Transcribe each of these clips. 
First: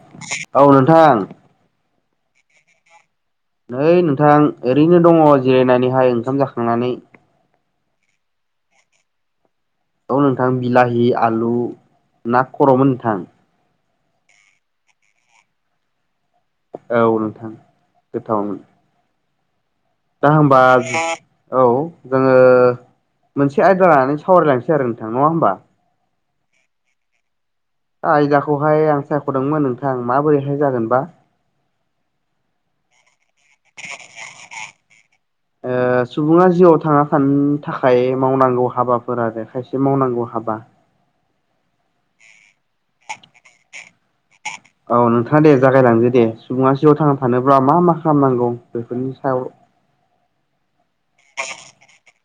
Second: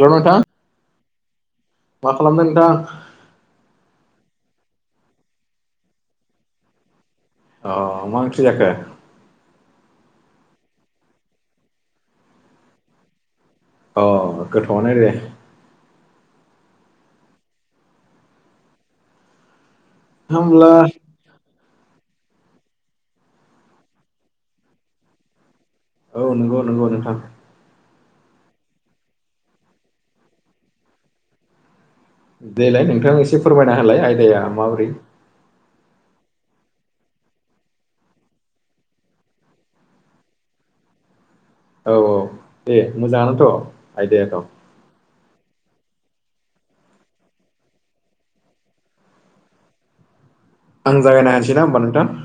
हेल' नोंथां औ नोंथां आं मा खालामदों नोंथां नै नोंथां ओरैनो दङो जिरायनानैहाय ओंखाम जाखांनानै ओ मा ओंख्रि जाखो औ नोंथां बिलाहि आलु ना खर'मोन नोंथां ओ गोथावआनो दे औ नोंथां गोथावमोन दा होनबा होमब्ला बे औ जोङो मोनसे आयदा लानानै सावरायलांनोसै आरो नोंथां नङा होनोमबा औ नंगौ नंगौ नोंथां आयदाखौहाय आं सायख'दोंमोन नोंथां माबोरैहैय जागोनबा देलाय नोंथां एसे फोरमायना होलाय आयदाया माबोरै ओ सुबुंआ जिउआव थाङा थानो थाखाय मावनांगौ हाबाफोर आरो खायसे मावनांगौ हाबा औ औ दे मोजांआनोथ' आयदायाथ' औ नोंथांआ दे जागायलांदो दे सुबुंआ जिउआव थांना थानोब्ला मा मा खालामनांगौ बेफोरनि सायाव आं जागायनो हानोसै ना होनबा नोंथां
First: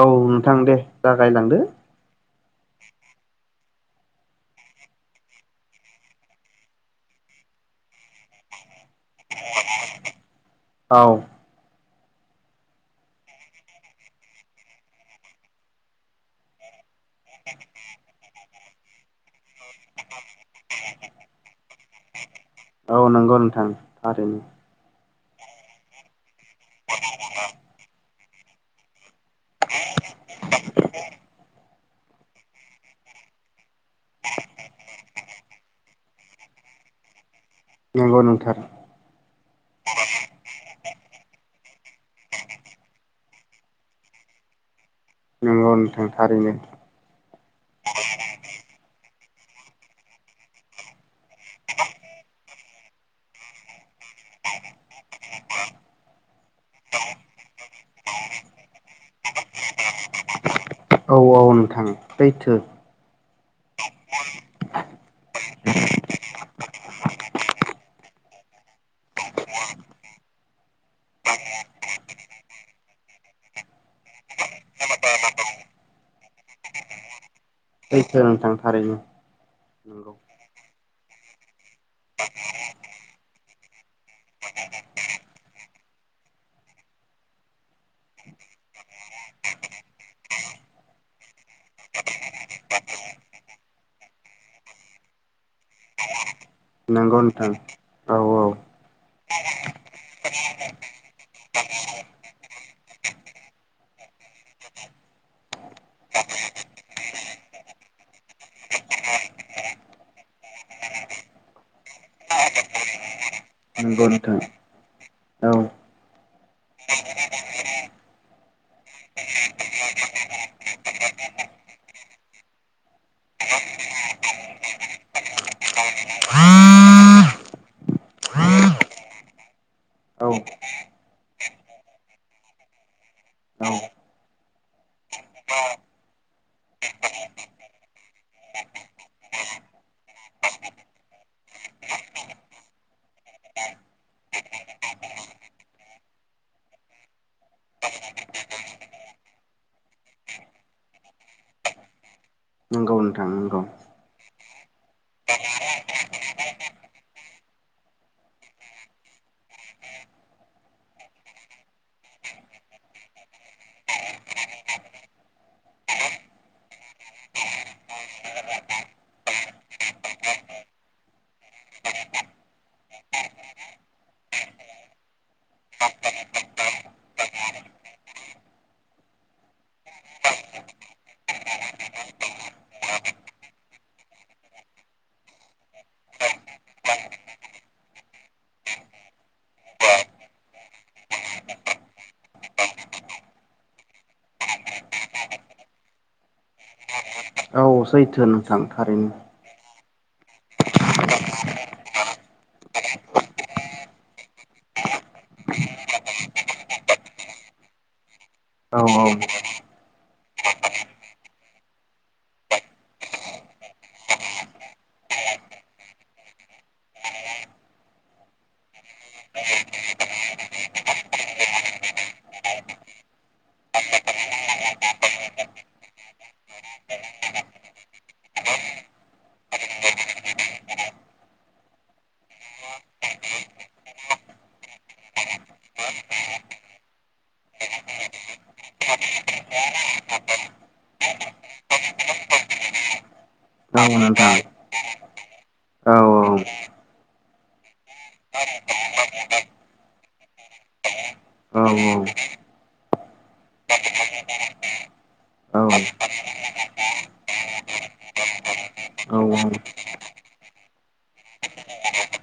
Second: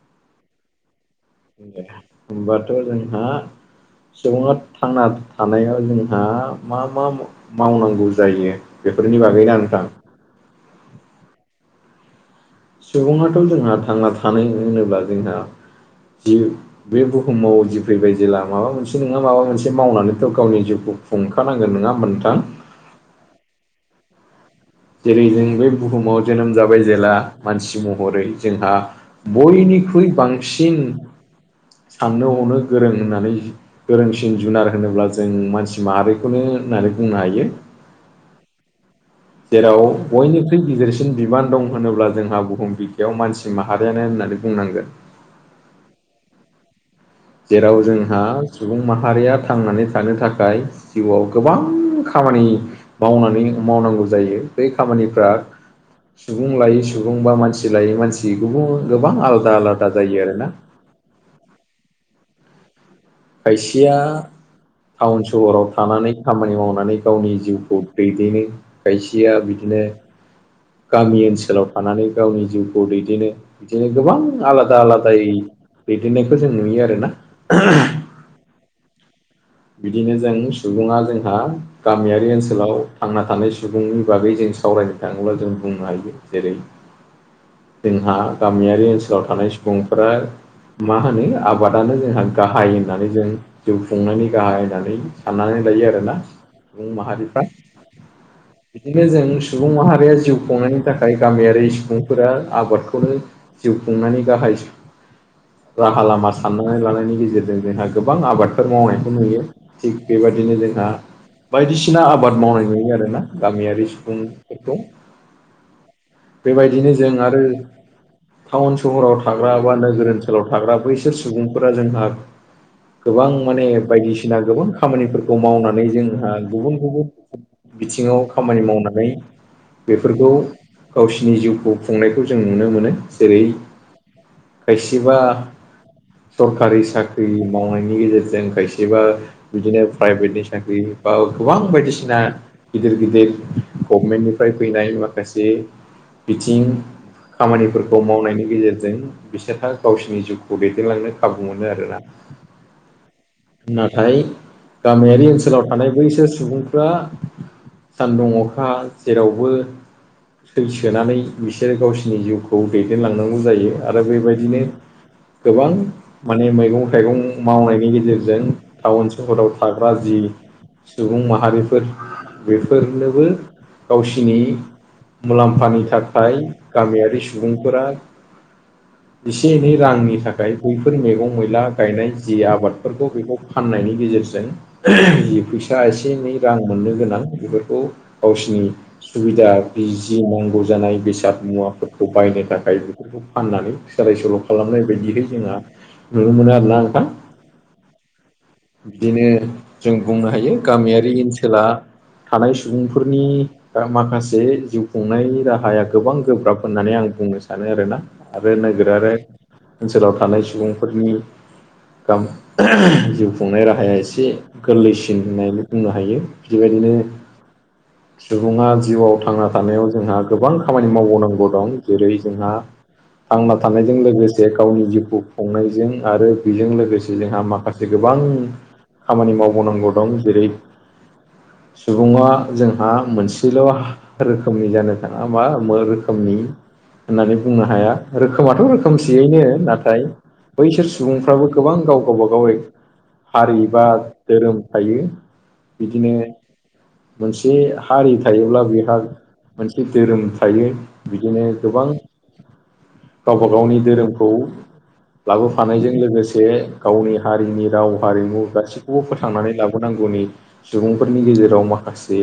औ नोंथां दे जागायलांदो दे होमबाथ' जोंहा सुबुंआ थांना थानायाव जोंहा मा मा मावनांगौ जायो बेफोरनि बागैनो आं नोंथां औ सुबुंआथ' जोंहा थांना थानायानो होनोब्ला जोंहा जि बे बुहुमाव जि फैबाय जेब्ला माबा मोनसे नङा माबा मोनसे मावनानैथ' गावनि जिउखौ हमखानांगोन नोङा होनबा नोंथां? औ नोंगौ नोंथां थारैनो। जेरै जों बे बुहुमाव जोनोम जाबाय जेला मानसि महरै जोंहा बयनिख्रुइ बांसिन साननो हनो गोरों होननानै गोरोंसिन जुनार होनोब्ला जों मानसि माहारिखौनो होननानै बुंनो हायो। नंगौ नोंथां। जेराव बयनिख्रुइ गिदिरसिन बिबान दं होनोब्ला जोंहा बुहुम बिखायाव मानसि सि माहारियानो होननानै बुंनांगोन। नोंगौ नोंथां थारैनो। जेराव जोंहा सुबुं माहारिया थांनानै थानो थाखाय जिउआव गोबां खामानि मावनानै मावनांगौ जायो बै खामानिफ्रा सुबुं लायै सुबुं बा मानसि लायै मानसि गुबुं गोबां आलदा आलादा जायो आरोना। औ औ नोंथां सैथो। खायसेया टाउन सहराव थानानै खामानि मावनानै गावनि जिउखौ दैदेनो। खायसेया बिदिनो गामि ओनसोलाव थानानै गावनि जिउखौ दैदेनो बिदिनो गोबां आलादा आलादायै दैदेननायखौ जों नुयो आरोना। सैथो नोंथां थारैनो। नंगौ बिदिनो जों सुबुङा जोंहा गामियारि ओनसोलाव थांना थानाय सुबुंनि बागै जों सावरायनो थाङोब्ला जों बुंनो हायो जेरै जोंहा गामियारि ओनसोलाव थानाय सुबुंफोरा मा होनो आबादानो जोंहा गाहाय होननानै जों जिउ खुंनायनि गाहाय होननानै साननानै लायो आरोना सुबुं नंगौ माहारिफ्रा। नोंथां औ औ बिदिनो जों सुबुं माहारिया जिउ खुंनायनि थाखाय गामियारि सुबुंफोरा आबादखौनो जिउ खुंनानै गाहाय राहा लामा साननानै लानायनि गेजेरजों जोंहा गोबां आबादफोर मावनाय खौ नुयो। थिग बेबादिनो जोंहा बायदिसिना आबाद मावनाय नुयो आरोना गामियारि नंगौ नोंथां सुबुंफोरखौ। औ बेबायदिनो जों आरो टाउन सहराव थाग्रा बा नोगोर ओनसोलाव थाग्रा बैसोर सुबुंफोरा जोंहा गोबां माने बायदिसिना गोबां खामानिफोरखौ मावनानै जोंहा गुबुन गुबुन बिथिङाव खामानि मावनानै औ बेफोरखौ गावसिनि जिउखौ खुंनायखौ जों नुनो मोनो। जेरै औ खायसिबा सरखारि साख्रि मावनायनि गेजेरजों खायस जिबा बिदिनो प्राइभेटनि साख्रि बा गोबां बायदिसिना गिदिर गिदिर गभमेन्टनिफ्राय फैनाय माखासे बिथिं खामानिफोरखौ मावनायनि गेजेरजों बिसोरहा गावसिनि जिउखौ दैदेनलांनो खाबु मोनो आरो ना। नोंगौ नोंथां उम नाथाय गामियारि ओनसोलाव थानाय बैसोर सुबुंफ्रा सानदुं अखा जेरावबो थैसोनानै बिसोरो गावसिनि जिउखौ दैदेनलांनांगौ जायो आरो बेबायदिनो गोबां माने मैगं थाइगं मावनायनि गेजेर जों टाउन सोहोराव थाग्रा जि सुबुं माहारिफोर बेफोरनोबो गावसिनि मुलाम्फानि थाखाय गामियारि सुबुंफोरा एसे एनै रांनि थाखाय बैफोर मेगं मैला गायनाय जि आबाद फोरखौ बेखौ फाननायनि गेजेरजों जि फैसा एसे एनै रां मोननो गोनां बेफोरखौ गावसिनि सुबिदा बि जि नांगौ जानाय बेसाद मुवाफोरखौ बायनो थाखाय बेखौ फाननानै सोलाय सोल' खालामनाय बायदिहै जोंहा नुनो मोनो आरोना नोंथां। औ सैथो नोंथां। थारैनो बिदिनो जों बुंनो हायो गामियारि ओनसोला थानाय सुबुंफोरनि ओ माखासे जिउ खुंनायनि राहाया गोबां गोब्राब होननानै आं बुंनो सानो आरोना। आरो औ नोगोर आरो ओनसोलाव थानाय सुबुंफोरनि गाम जिउ खुंनाय राहाया एसे गोरलैसिन होननानै बुंनो हायो बिदिबायदिनो सुबुङा जिउआव थांना थानायाव जोंहा गोबां खामानि मावबावनांगौ दं जेरै जोंहा थांना थानायजों लोगोसे गावनि जिउखौ खुंनायजों आरो बेजों लोगोसे जोंहा माखासे गोब गोबां खामानि मावबावनांगौ दं जेरै- सुबुङा जोंहा मोनसेल' रोखोमनि जानो थाङा ओमा मा रोखोमनि होननानै बुंनो हाया रोखोमाथ' रोखोमसेयैनो नाथाय। बैसोर सुबुंफ्राबो गोबां गाव गावबा गावै हारि बा औ नोंथां धोरोम थायो औ बिदिनो मोनसे हारि थायोब्ला बेहा मोनसे धोरोम थायो बिदिनो गोबां औ गावबा गावनि धोरोमखौ औ लाबोफानायजों लोगोसे गावनि हारिनि राव हारिमु गासैखौबो औ फोथांनानै लाबोनांगौनि सुबुंफोरनि गेजेराव माखासे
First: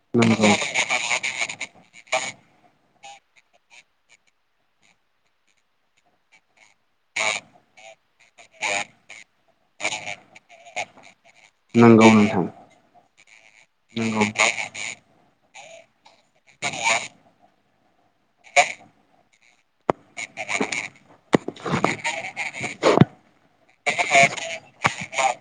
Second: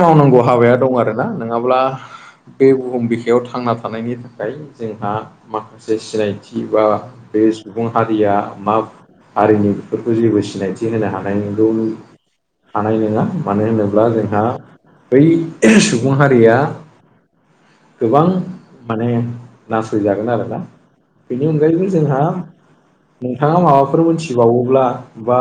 मावनांगौ नंगौ हाबाया दं आरोना नङाब्ला बे बुहुम बिखायाव थांना थानायनि थाखाय जोंहा माखासे सिनायथि बा बे सुबुं हारिया मा हारिनि बेफोरखौ जेबो सिनायथि होनो हानाय नंगौ नंगौ नोंथां। थानाय नोङा मानो होनोब्ला नंगौ जोंहा बै सुबुं हारिया। गोबां माने नासय जागोन आरोना। बेनि अनगायैबो जोंहा नोंथाङा माबाफोर मिथिबावोब्ला एबा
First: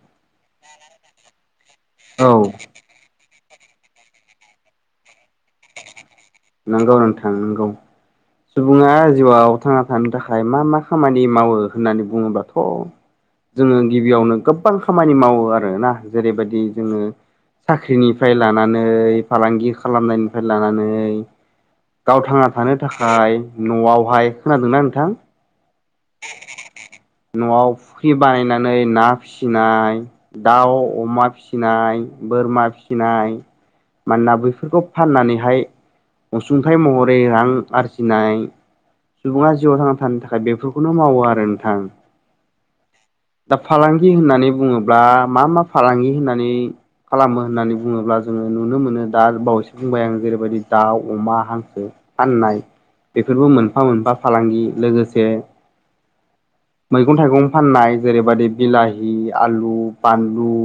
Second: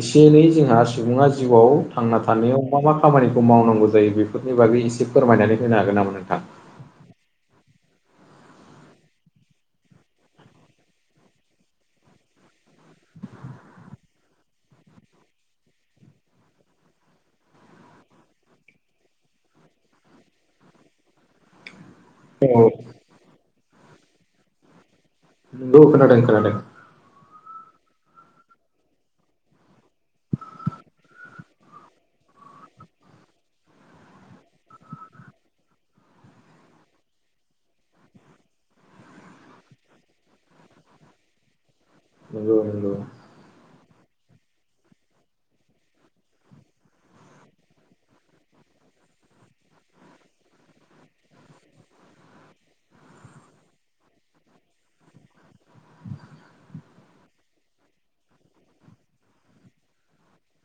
एसे एनै जोंहा सुबुङा जिउआव थांना औ थानायाव मा मा खामानिखौ मावनांगौ जायो बे फोरनि बागैसे फोरमायनानै फैनो हागोन नामा नोंथां। नंगौ नोंथां नंगौ। सुबुङा जिउआव थांना थानो थाखाय मा मा खामानि मावो होननानै बुङोबाथ' जोङो गिबियावनो गोबां खामानि मावो आरोना जेरैबायदि जोङो साख्रिनिफ्राय लानानै फालांगि खालामनायनिफ्राय लानानै गाव थांना औ थानो थाखाय न'आवहाय खोनादोंना नोंथां। नंगौ खोनादों खोनादों। न'आव फुख्रि बानायनानै ना फिसिनाय। दाउ अमा फिसिनाय बोरमा फिसिनाय, मानोना बैफोरखौ फाननानैहाय, अनसुंथाइ महरै रां आरजिनाय, सुबुङा जिउआव थांना थानो थाखाय बेफोरखौनो मावो आरो नोंथां। नंगौ नंगौ। दा फालांगि होननानै बुङोब्ला मा मा फालांगि होननानै। खालामो होननानै बुङोब्ला जोङो नुनो मोनो दा बावैसो बुंबाय आं जेरैबायदि- दाउ, अमा, हांसो, फाननाय बेफोरबो मोनफा मोनफा फालांगि लोगोसे मैगं थाइगं फाननाय जेरैबायदि बिलाहि आलु बानलु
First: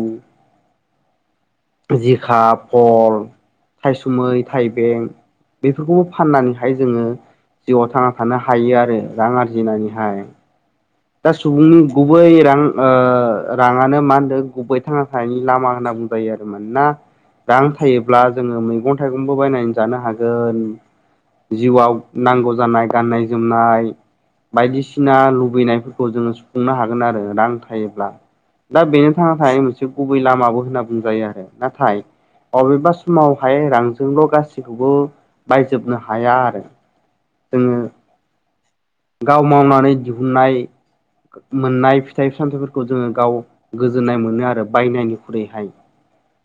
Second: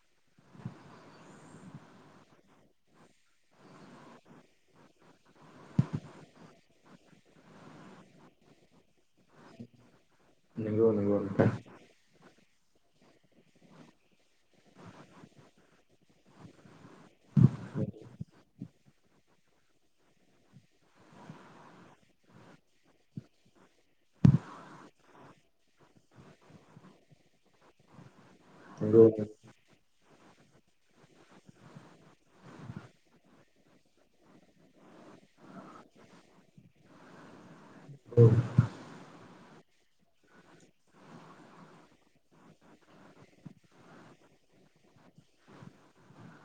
जिखा भल थाइसुमै थाइबें बेफोरखौबो फाननानैहाय जोङो जिउआव थांना थानो हायो आरो रां आरजिनानैहाय नंगौ नंगौ दा नोंथां सुबुंनि गुबै रां ओ राङानो मा होनदों गुबै थांना थानायनि लामा होनना बुंजायो आरो मानोना रां थायोब्ला जोङो मैगं थाइगंबो बायनानै जानो हागोन जिउआव नांगौ जानाय गाननाय जोमनाय बायदिसिना लुबैनाय जिउखौ जोङो सुफुंनो हागोन आरो रां थायोब्ला दा नंगौ बेनो थांना मोनसे गुबै लामाबो होनना बुंजायो आरो नाथाय अबेबा समावहाय रांजोंल' गासैखौबो बायजोबनो हाया आरो जोङो गाव मावनानै दिहुननाय मोननाय फिथाइ सामथाइफोरखौ जोङो गाव गोजोननाय मोनो आरो बायनायनिख्रुइहाय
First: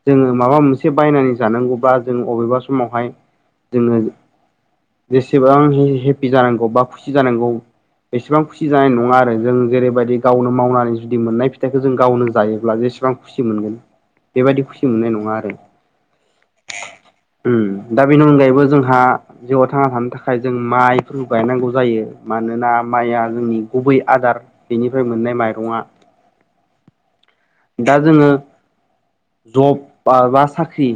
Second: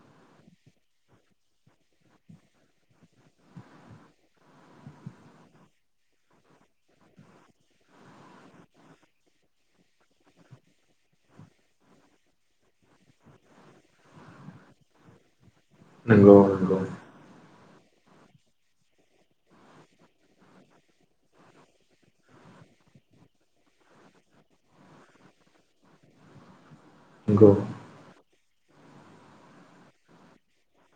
जोङो माबा मोनसे बायनानै जानांगौब्ला जों अबेबा समावहाय जोङो जेसेबां हेपि जानांगौ बा खुसि जानांगौ बेसेबां खुसि जानाय नङा आरो आरो जों जेरैबायदि गावनो मावनानै जुदि मोननाय फिथाइखौ जों गावनो जायोब्ला जेसेबां खुसि मोनगोन बेबायदि खुसि मोननाय नङा आरो नंगौ नंगौ ओम दा बेनि अनगायैबो जोंहा जिउआव थांना थानो थाखाय जों माइफोरखौ गायनांगौ जायो मानोना माइया जोंनि गुबै आदार बेनिफ्राय मोननाय माइरङा नंगौ दा जोङो जब बा साख्रि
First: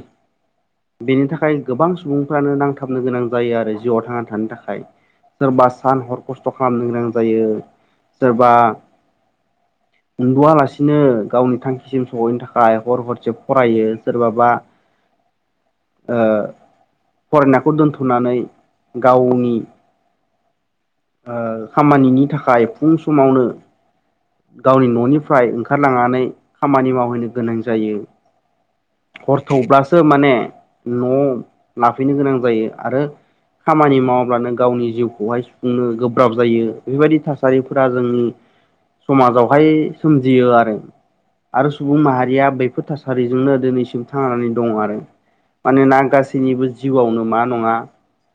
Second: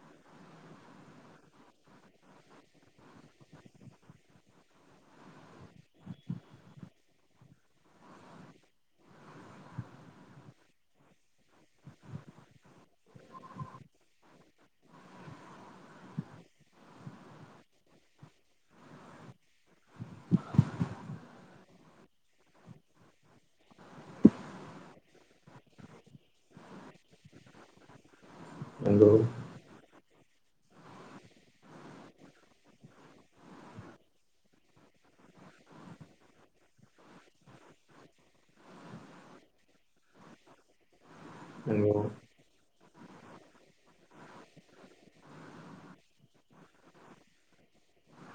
बेनि थाखाय गोबां सुबुंफ्रानो नांथाबनो गोनां जायो आरो जिउआव थांना थानो थाखाय सोरबा सान हर खस्थ' खालामनो गोनां जायो सोरबा [inaudible] उन्दुालासिनो गावनि थांखिसिम सहैनो थाखाय हर हरसे फरायो सोरबाबा ओ फरायनाखौ दोनथ'नानै गावनि ओ खामानिनि थाखाय फुं समावनो गावनि न'निफ्राय ओंखारलांनानै खामानि मावहैनो गोनां जायो नंगौ हर थौब्लासो माने न' लाफैनो गोनां जायो आरो खामानि मावाब्लानो गावनि जिउखौहाय सुफुंनो गोब्राब जायो बेफोरबायदि थासारिफोरा जोंनि समाजावहाय सोमजियो आरो आरो सुबुं नंगौ माहारिया बैफोर थासारिजोंनो दिनैसिम थांनानै दङ आरो मानोना गासैनिबो जिउआवनो मा नङा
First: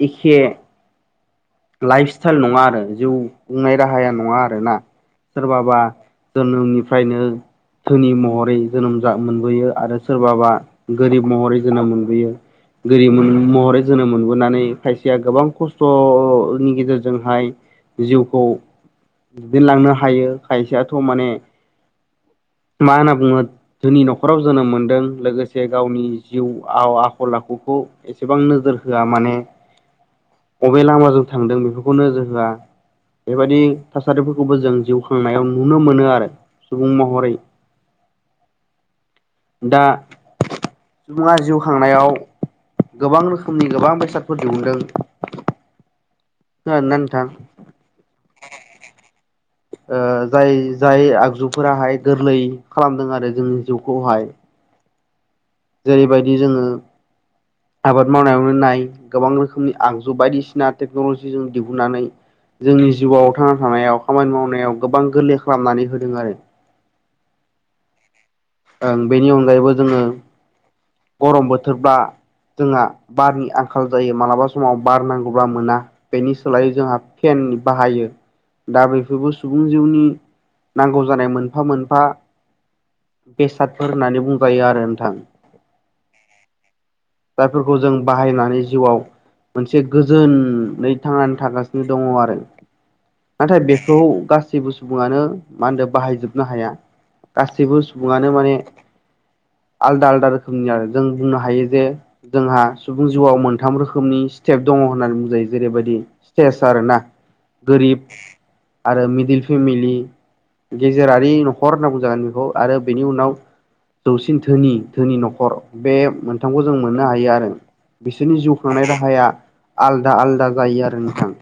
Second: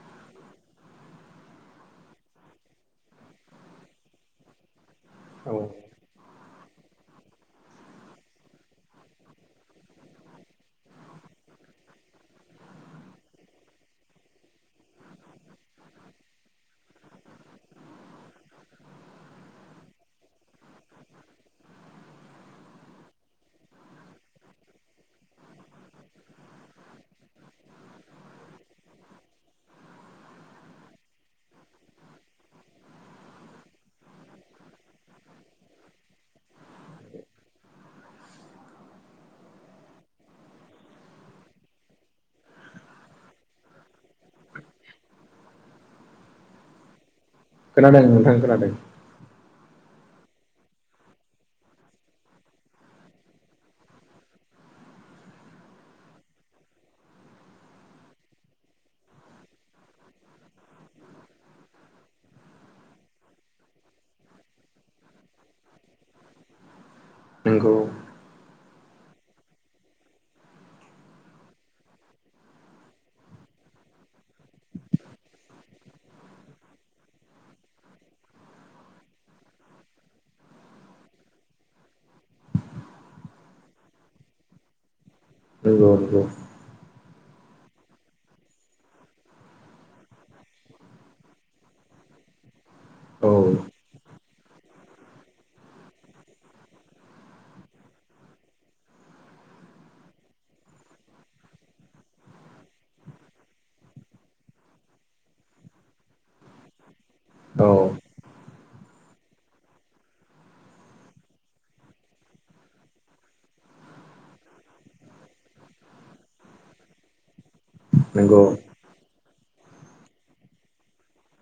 एखे लाइफ स्टाइल नङा आरो जिउ खुंनाय राहाया नङा आरोना औ सोरबाबा जोनोमनिफ्रायनो धोनि महरै जोनोम मोनबोयो आरो सोरबाबा गोरिब महरै जोनोम मोनबोयो गोरिब महरै जोनोम मोनबोनानै खायसेया गोबां खस्थ' नि गेजेरजोंहाय जिउखौ दैदेनलांनो हायो खायसेयाथ' माने मा होनना बुङो धोनि नखराव जोनोम मोनदों लोगोसे गावनि जिउ आव आखल आखुखौ एसेबां नोजोर होआ माने बबे लामाजों थांदों बेफोरखौ नोजोर होआ बेबायदि थासारिफोरखौबो जों जिउ खांनायाव नुनो मोनो आरो सुबुं महरै [inaudible] दा सुबुङा जिउ खांनायाव गोबां रोखोमनि गोबां बेसादफोर दिहुनदों खोनादों ना नोंथां खोनादों नोंथां खोनादों ओ जाय जायहाय आगजुफोराहाय गोरलै खालामदों आरो जोंनि जिउखौहाय जेरैबादि जोङो आबाद मावनायावनो नाय गोबां रोखोमनि आगजु बायदिसिना टेक्न'लजि जों दिहुननानै जोंनि जिउआव थांना थानायाव खामानि मावनायाव गोबां गोरलै खालामनानै होदों आरो नोंगौ ओं बेनि अनगायैबो जोङो गरम बोथोरबा जोंहा बारनि आंखाल जायो माब्ला समाव बार नांगौबा मोना बेनि सोलायै जोंहा पेन बाहायो दा बेफोरबो सुबुं जिउनि नांगौ जानाय मोनफा मोनफा बेसादफोर होननानै बुंबायो आरो नोंथां नोंगौ नंगौ जायफोरखौ जों बाहायनानै जिउआव मोनसे गोजोनै थांनानै थागासिनो दङै आरो औ नाथाय बेखौ गासैबो सुबुंआनो मा होनदो बाहायजोबनो हाया गासैबो सुबुंआनो माने आलदा आलदा रोखोमनि आरो जों बुंनो हायो जे जोंहा सुबुं जिउआव मोनथाम रोखोमनि स्टिथेप दङ होननानै बुंजायो जेरैबायदि स्टेेजथ आरो ना औ गोरिब आरो मिडिल फिमिलि गेजेरारि न'खर होनना बुंजागोन बेखौ आरो बेनि उनाव जौसिन धोनि धोनि न'खर बे मोनथामखौ जों मोननो हायो आरो बिसोरनि नंगौ जिउ खांनाय राहाया आलदा आलदा जायो आरो नोंथां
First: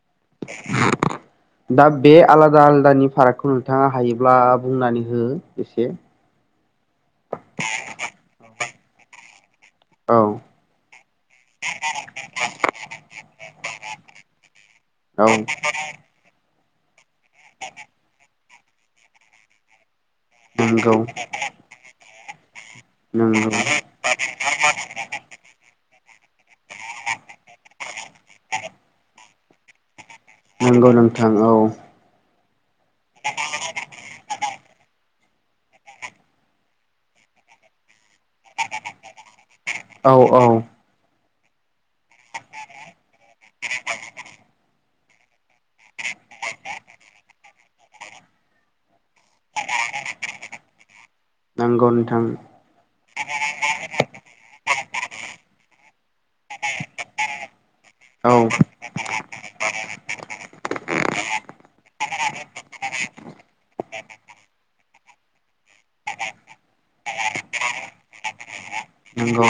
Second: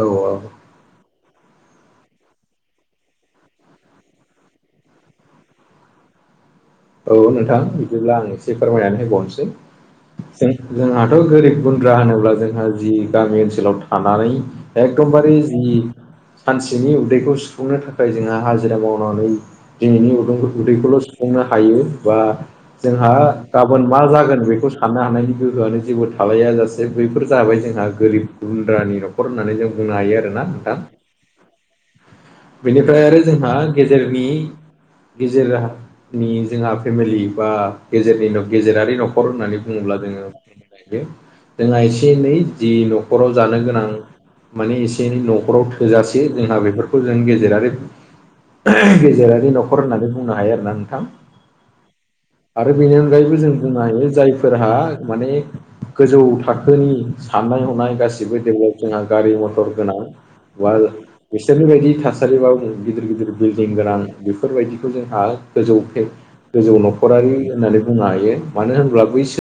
औ औ [inaudible] दा बे आलादा आलादानि फारागखौ नोंथांआ हायोब्ला बुंनानै हो एसे औ नोंथां बिदिब्ला आं एसे फोरमायनानै हबावसैे औ जों जोंहाथ' गोरिब गुन्द्रा होनोब्ला जोंहा जि गामि ओनसोलाव थानानै औ एखदमबारे जि सानसेनि उदैखौ सुफुंनो थाखाय जोंहा हाजि जिरा मावनानै दिनैनि उदै नंगौ उदैखौल' सुफुंनो हायो बाह जोंहा नंगौ गाबोन मा जागोन बेखौ साननो हानायनि गोहोआनो जेबो था माबाया जासे बैफोर जाबाय जोंहा गोरिब गुन्द्रानि न'खर होननानै जों बुंनो हायो आरो नोंगौ नोंथां औ बेनिफ्राय आरो जोंहा गेजेरनि गेजेरनि जोंहा फेमिलि बा गेजेरनि गेजेरारि नखर होननानै बुङोब्ला औ जोङो औ [unintelligible] जोंहा एसे एनै जि न' नखराव जानो गोनां माने एसे एनै न'खराव थोजासे जोंहा बेफोर खौजों गेजारि गेजेरारि ओह न'खर होननानै बुंनो हायो आरो ना नोंथां नोंगौ नोंथां आरो बेनि अनगायैबो जों बुंनो हायो जायफोरहा मानि गोजौ थाखोनि साननाय हनाय गासि औ बो डेभालाप जोंहा गारि मथर गोनां बा बेफोर बायदि थासारिबाव गिदिर गिदिर बिल्डिं गोनां बेफोरबायदिखौ जोंहा गोजौ फे गोजौ न'खरारि होननानै बुंनो हायो मानो होनब्ला बैसो नंगौ